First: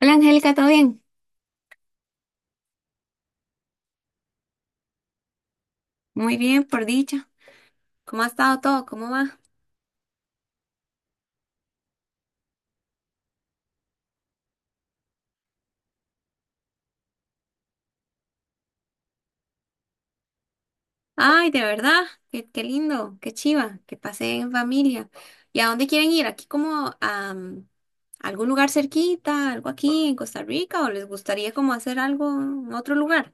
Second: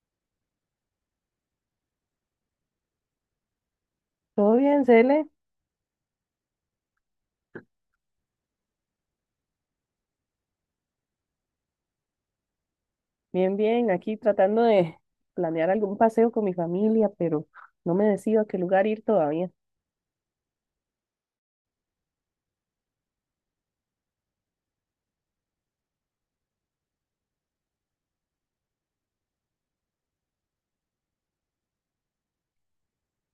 Hola Angélica, ¿todo bien? Todo bien, Cele, Muy bien, por dicha. ¿Cómo ha estado todo? ¿Cómo va? bien, aquí tratando de planear algún paseo con mi familia, pero no me decido a qué lugar ir todavía. Ay, de verdad, qué lindo, qué chiva, que pasé en familia. ¿Y a dónde quieren ir? ¿Aquí como a algún lugar cerquita, algo aquí en Costa Rica o les gustaría como hacer algo en otro lugar?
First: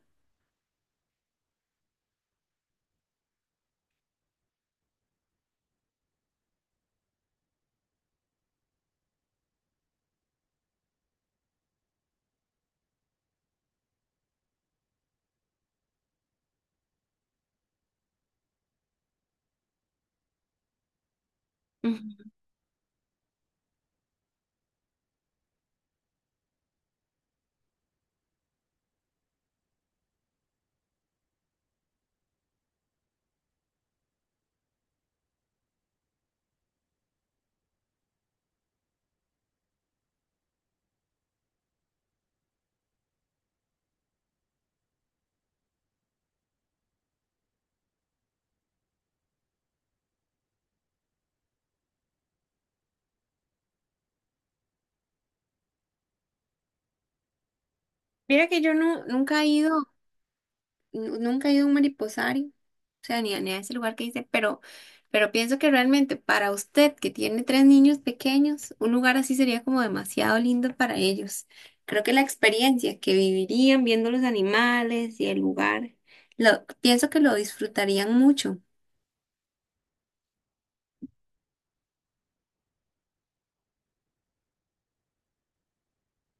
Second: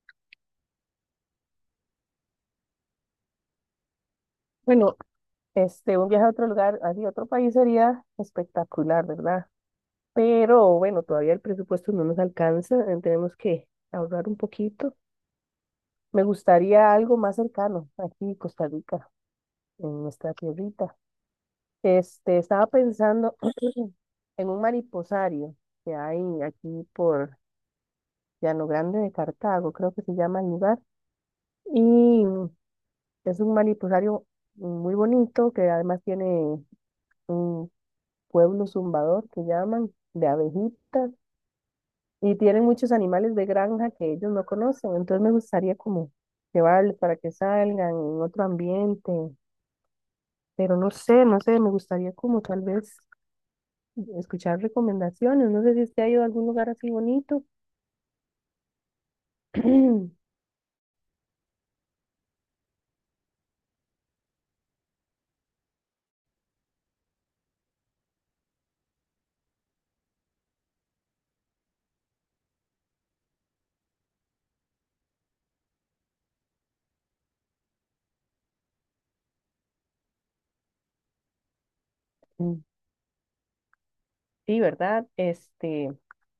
Bueno, un viaje a otro lugar, así a otro país sería espectacular, ¿verdad? Pero bueno, todavía el presupuesto no nos alcanza, tenemos que ahorrar un poquito. Me gustaría algo más cercano, aquí Costa Rica, en nuestra tierrita. Ujú. Estaba pensando en un mariposario que hay aquí por Llano Grande de Cartago, creo que se llama el lugar. Y es un manipusario muy bonito que además tiene un pueblo zumbador que llaman de abejitas y tienen muchos animales de granja que ellos no conocen. Entonces me gustaría como llevarles para que salgan en otro ambiente, pero no sé, me gustaría como tal vez escuchar recomendaciones. No sé si usted ha ido a algún lugar así bonito. Mira que yo no, nunca he ido, nunca he ido a un mariposario. O sea, ni a ese lugar que dice, pero pienso que realmente para usted que tiene tres niños pequeños, un lugar así sería como demasiado lindo para ellos. Creo que la experiencia que vivirían viendo los animales y el lugar, lo, pienso que lo disfrutarían mucho. Sí, ¿verdad?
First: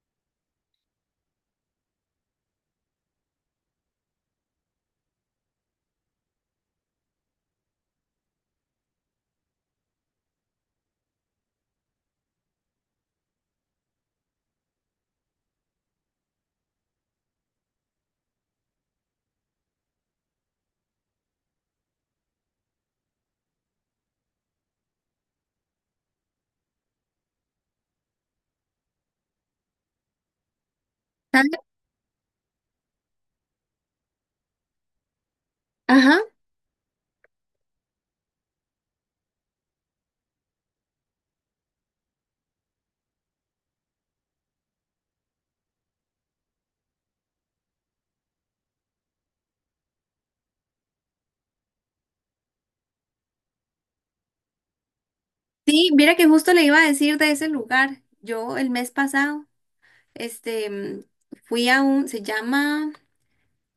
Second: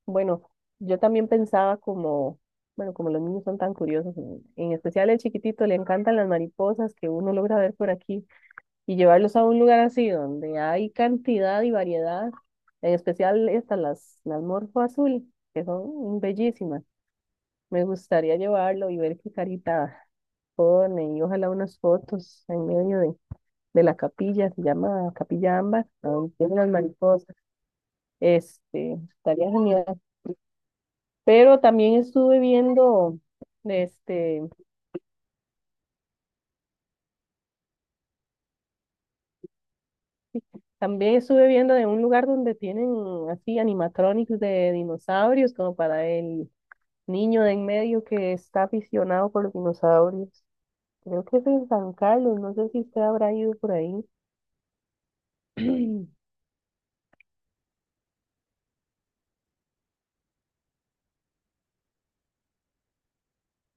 Bueno, yo también pensaba como, bueno, como los niños son tan curiosos, en especial el chiquitito, le encantan las mariposas que uno logra ver por aquí y llevarlos a un lugar así donde hay cantidad y variedad, en especial estas, las morfo azul, que son bellísimas. Me gustaría llevarlo y ver qué carita pone y ojalá unas fotos en medio de la capilla, se llama Capilla Ámbar, donde tienen las mariposas. Estaría genial. ¿Sabe? Pero también estuve viendo, este, Ajá. también estuve viendo de un lugar donde tienen así animatronics de dinosaurios, como para el niño de en medio que está aficionado por los dinosaurios. Creo que es en San Carlos, no sé si usted habrá ido por ahí. Sí, mira que justo le iba a decir de ese lugar. Yo el mes pasado, este, mm, fui a un, se llama,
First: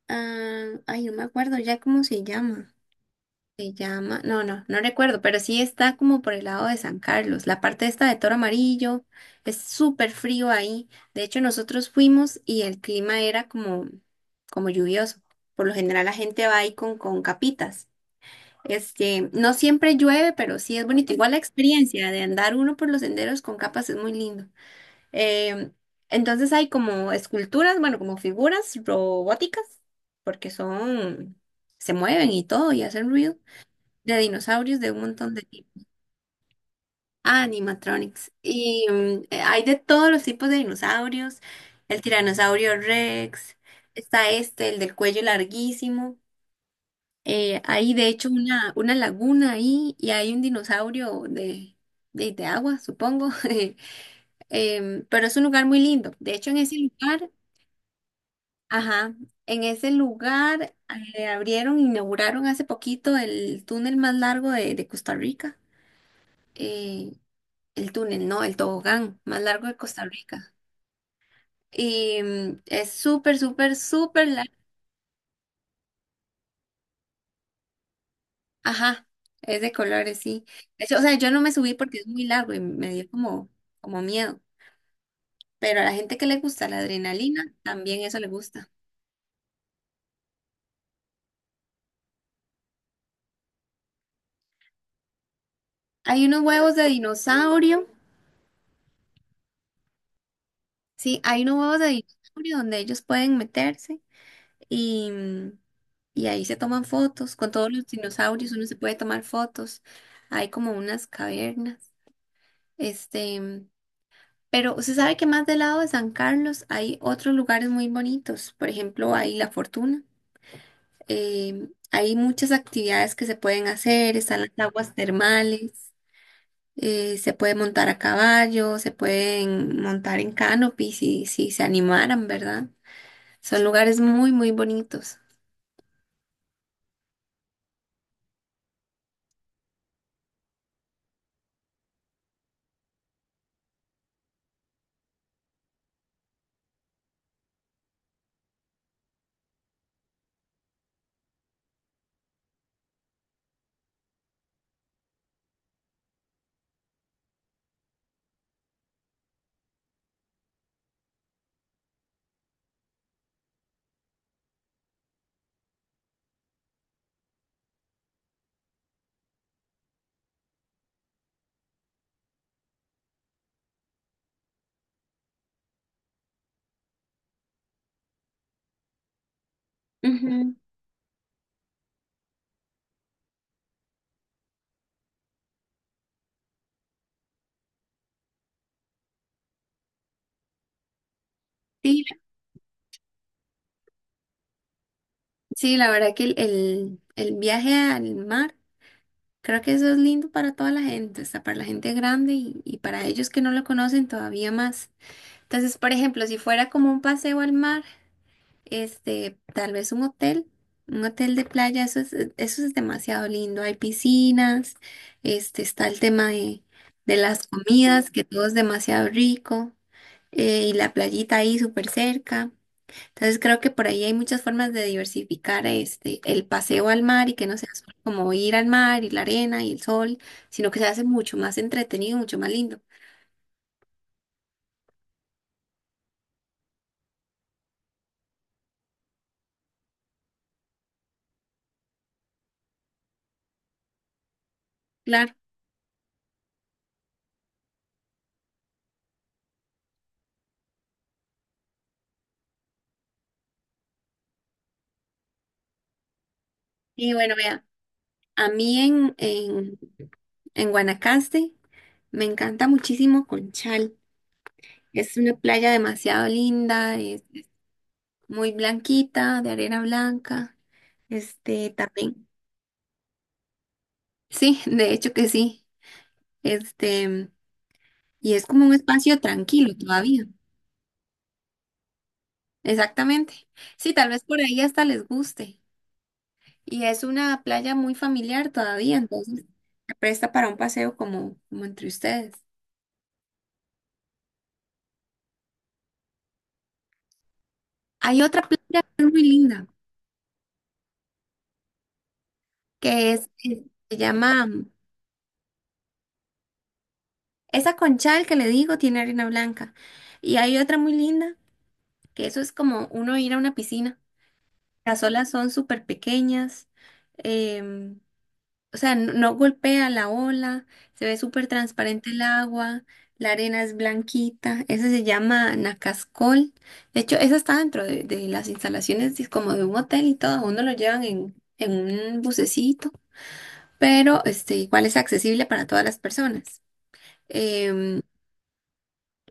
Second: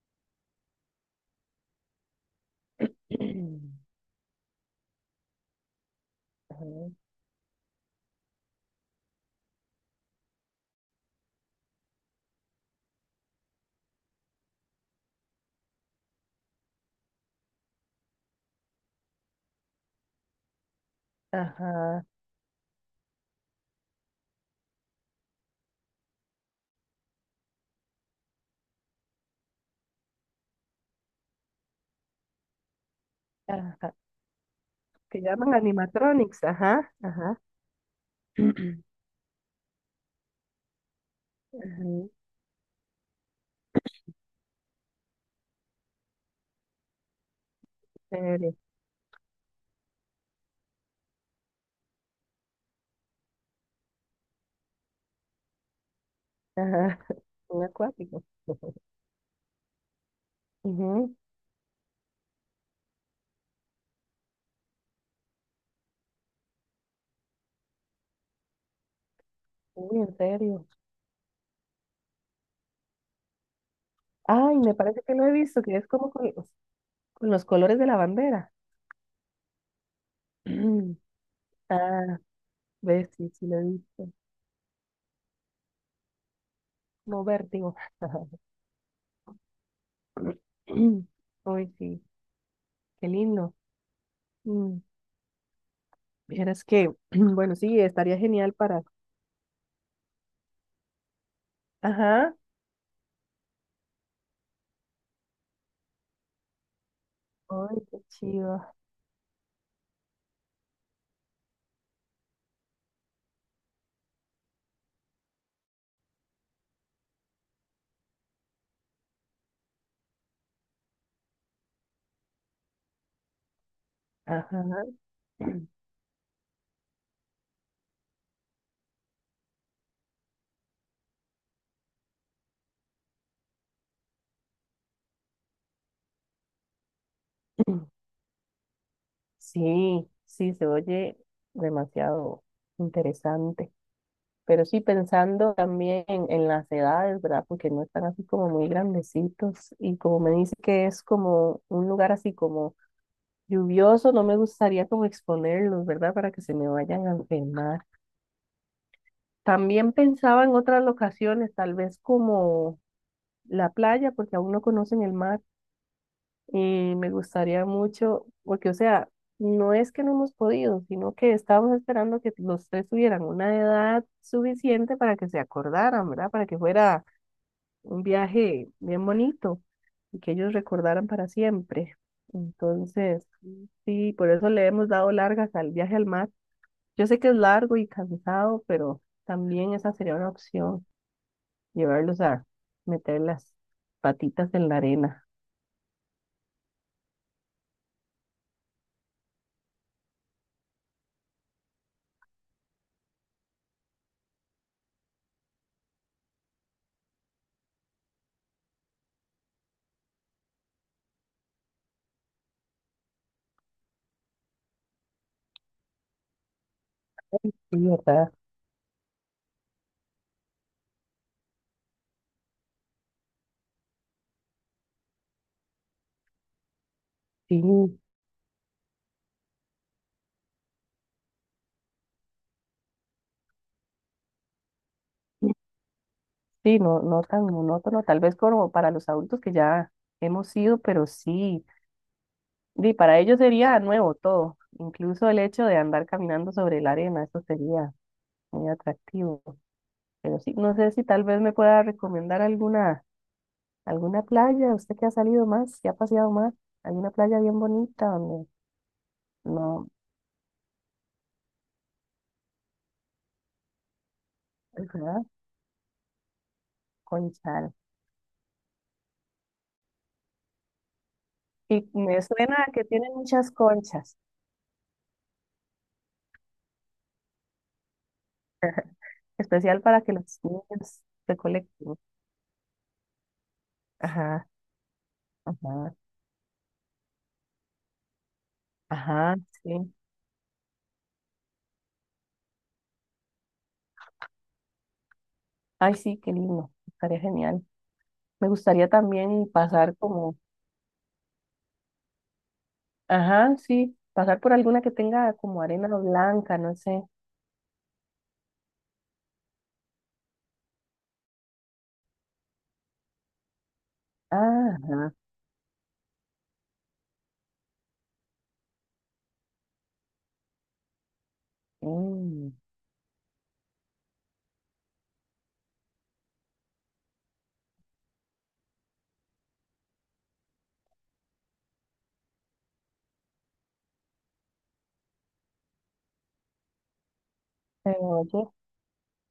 ah, ay, no me acuerdo ya cómo se llama. Se llama, no, no, no recuerdo, pero sí está como por el lado Ajá, de San Carlos. La parte esta de Toro Amarillo es súper frío ahí. De hecho, nosotros fuimos y el clima era como, como lluvioso. Por lo general la gente va ahí con capitas. Este, no siempre llueve, pero sí es bonito. Igual la ajá, experiencia de andar uno por los senderos con capas es muy lindo. Eh, entonces hay como esculturas, bueno, como figuras robóticas, porque son, se mueven y todo y hacen ruido de dinosaurios de un que montón de llaman tipos. animatronics, ajá, ajá. Ah, animatronics. Y hay de todos los tipos de dinosaurios. Ajá, El en tiranosaurio Rex, está este, el del cuello larguísimo. Hay de hecho serio, una laguna ahí y hay un dinosaurio de, de agua, supongo. Pero es un lugar muy lindo. De hecho, en ese ajá, lugar, un acuático. ajá, en ese lugar Ujú, abrieron, inauguraron hace poquito el túnel más largo de Costa Rica. Eh, El túnel, no, el tobogán más largo de uy, Costa en Rica. serio. Y es súper, súper, súper largo. Ay, me parece que lo he visto, que es como con los colores de la bandera. Ajá, es de colores, sí. De hecho, o sea, yo no me subí porque es Ah, muy largo y me dio ves, sí, sí como, lo he como visto. miedo. Pero a la gente que le gusta la Como adrenalina, vértigo. también eso le gusta. Uy, sí, qué lindo. Mm, Hay unos vieras huevos de que, bueno, sí, dinosaurio, estaría genial para. sí, hay unos huevos de Ajá. dinosaurio donde ellos pueden meterse y, y ahí se toman fotos. Con todos Ay, los qué dinosaurios uno chido. se puede tomar fotos. Hay como unas cavernas. Este. Pero usted sabe que más del lado de San Carlos hay otros lugares muy bonitos. Por ejemplo, hay La Fortuna. Hay muchas actividades que se pueden hacer. Están las Ajá. aguas termales. Se puede montar a caballo. Se pueden montar en canopy si, si se animaran, ¿verdad? Son lugares muy, muy bonitos. Sí, sí, se oye demasiado interesante. Pero sí pensando también en las edades, ¿verdad? Porque no están así como muy grandecitos. Y como me dice que es como un lugar así como lluvioso, no me gustaría como exponerlos, ¿verdad? Para que se me vayan a enfermar. También pensaba en otras locaciones, tal vez como la playa, porque aún no conocen el mar. Y me gustaría mucho, porque o sea, no es que no hemos podido, sino que estábamos esperando que los tres tuvieran una edad suficiente para que se acordaran, ¿verdad? Para que fuera un viaje bien bonito y que ellos Ujú. recordaran para siempre. Entonces, sí, por eso le hemos dado largas al viaje al mar. Yo sé que es largo y cansado, pero también esa sería una opción, Sí, llevarlos a meter las patitas en la arena. sí, la verdad que el, el viaje al mar, creo que eso es lindo para toda la gente, hasta para la gente grande y para ellos que no lo conocen todavía más. Entonces, por ejemplo, si fuera como un paseo al mar, este, tal vez un hotel de playa, eso es demasiado lindo. Hay piscinas, este, está el tema de las Sí, comidas, que ¿verdad? todo es demasiado rico, y la playita ahí súper cerca. Entonces, creo que por ahí hay muchas formas de diversificar este, el paseo al mar y que no Sí, sea solo como ir al mar y la arena y el sol, sino que se hace mucho más entretenido, mucho más lindo. sí, no, no tan monótono, tal vez como para los adultos que ya hemos ido, pero sí, y para ellos sería nuevo todo, incluso Claro. el hecho de andar caminando sobre la arena, eso sería muy atractivo. Pero sí, no sé si tal vez me pueda recomendar alguna, alguna playa, usted que ha salido más, que ha paseado más, alguna Y bueno, playa bien veamos. bonita donde A mí no, en Guanacaste me encanta muchísimo Conchal. Es ¿verdad? una playa demasiado linda, es Conchal. muy blanquita, de arena blanca. Este Y me también. suena que tienen muchas conchas, Sí, de hecho que sí. Este, y es como un espacio tranquilo especial para que todavía. los niños recolecten. Exactamente. Sí, tal vez por Ajá, ahí hasta les guste. ajá, Y es una playa muy familiar todavía, ajá, entonces sí. se presta para un paseo como, como entre ustedes. Ay, sí, qué lindo, estaría genial. Hay otra Me playa gustaría que es muy también linda. pasar como, que es, ajá, es- se sí, pasar llama, por alguna que tenga como arena blanca, no sé. esa conchal que le digo tiene arena blanca. Y hay otra muy linda, que eso es como uno ir a una piscina. Ah, Las ajá, olas son súper pequeñas, em, o sea, no, no golpea la ola, se ve súper transparente el mm, agua, la arena es blanquita, ese se llama Nacascol. De hecho, eso está dentro de las instalaciones como de un hotel y todo, a uno lo llevan en un bucecito, pero este, igual es accesible para todas las personas. se em, oye,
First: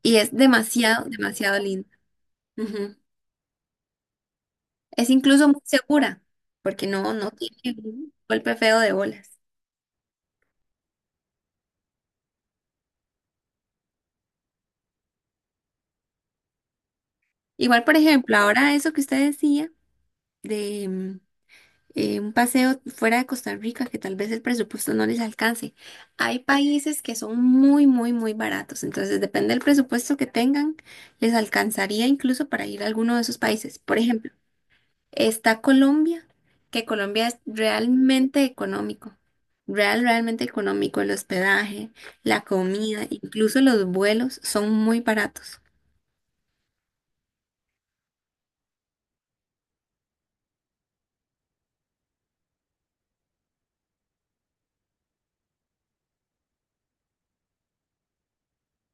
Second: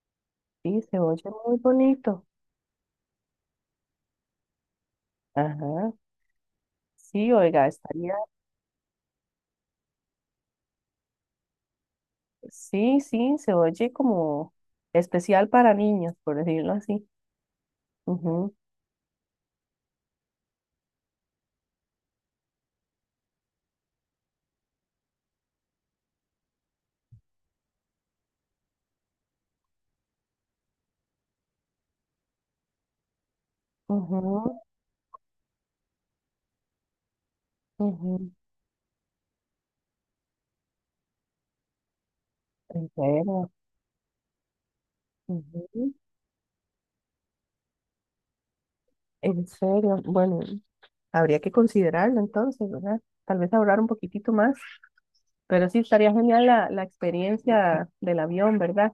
y es sí, se demasiado, oye muy demasiado linda. bonito. Ujú. Es incluso muy Ajá. segura, porque no, no Sí, oiga, tiene un estaría, golpe feo de bolas. sí, sí, se oye como especial para niños, por decirlo así. Igual, por ejemplo, Ujú, ahora eso que usted decía de un paseo fuera de Costa Rica, que tal vez el presupuesto no les alcance. Hay países que son muy, muy, muy baratos, entonces depende del presupuesto que tengan, les alcanzaría incluso para ir a alguno de esos países. Por ejemplo, ujú, está Colombia, que Colombia es ujú, realmente económico, realmente económico, el hospedaje, la en comida, serio, incluso los vuelos son muy baratos. ujú, en serio, bueno, habría que considerarlo entonces, ¿verdad? Tal vez ahorrar un poquitito más, pero sí estaría genial la experiencia del avión, ¿verdad?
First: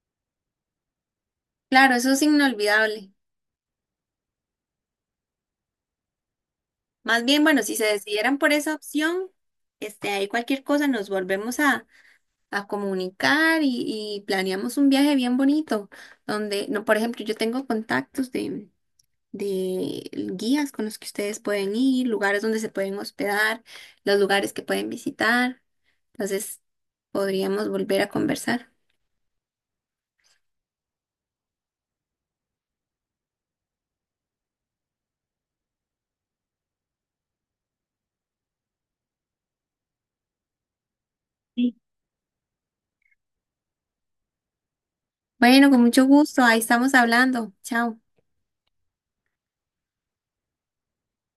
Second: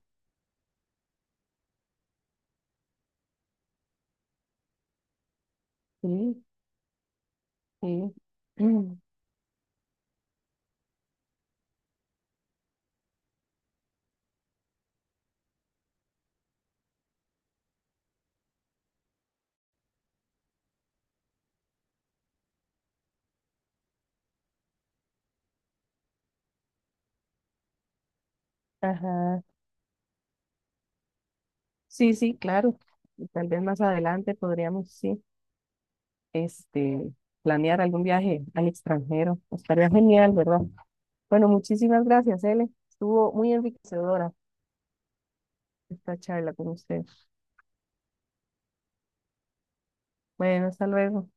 Claro, eso es inolvidable. Sí, Más bien, bueno, si se sí. decidieran por esa Mm, opción, este, ahí cualquier cosa nos volvemos a comunicar y planeamos un viaje bien bonito, donde, no, por ejemplo, yo tengo contactos de guías con los que ustedes pueden ir, lugares donde se pueden hospedar, los lugares que pueden visitar. Entonces, podríamos volver a conversar. ajá. Sí, sí, claro. Y tal vez más adelante podríamos, sí, este, planear algún viaje al extranjero. Estaría genial, ¿verdad? Bueno, Sí. muchísimas gracias, Ele. Estuvo muy enriquecedora Bueno, con mucho esta gusto, charla ahí con estamos usted. hablando. Chao. Bueno, hasta luego.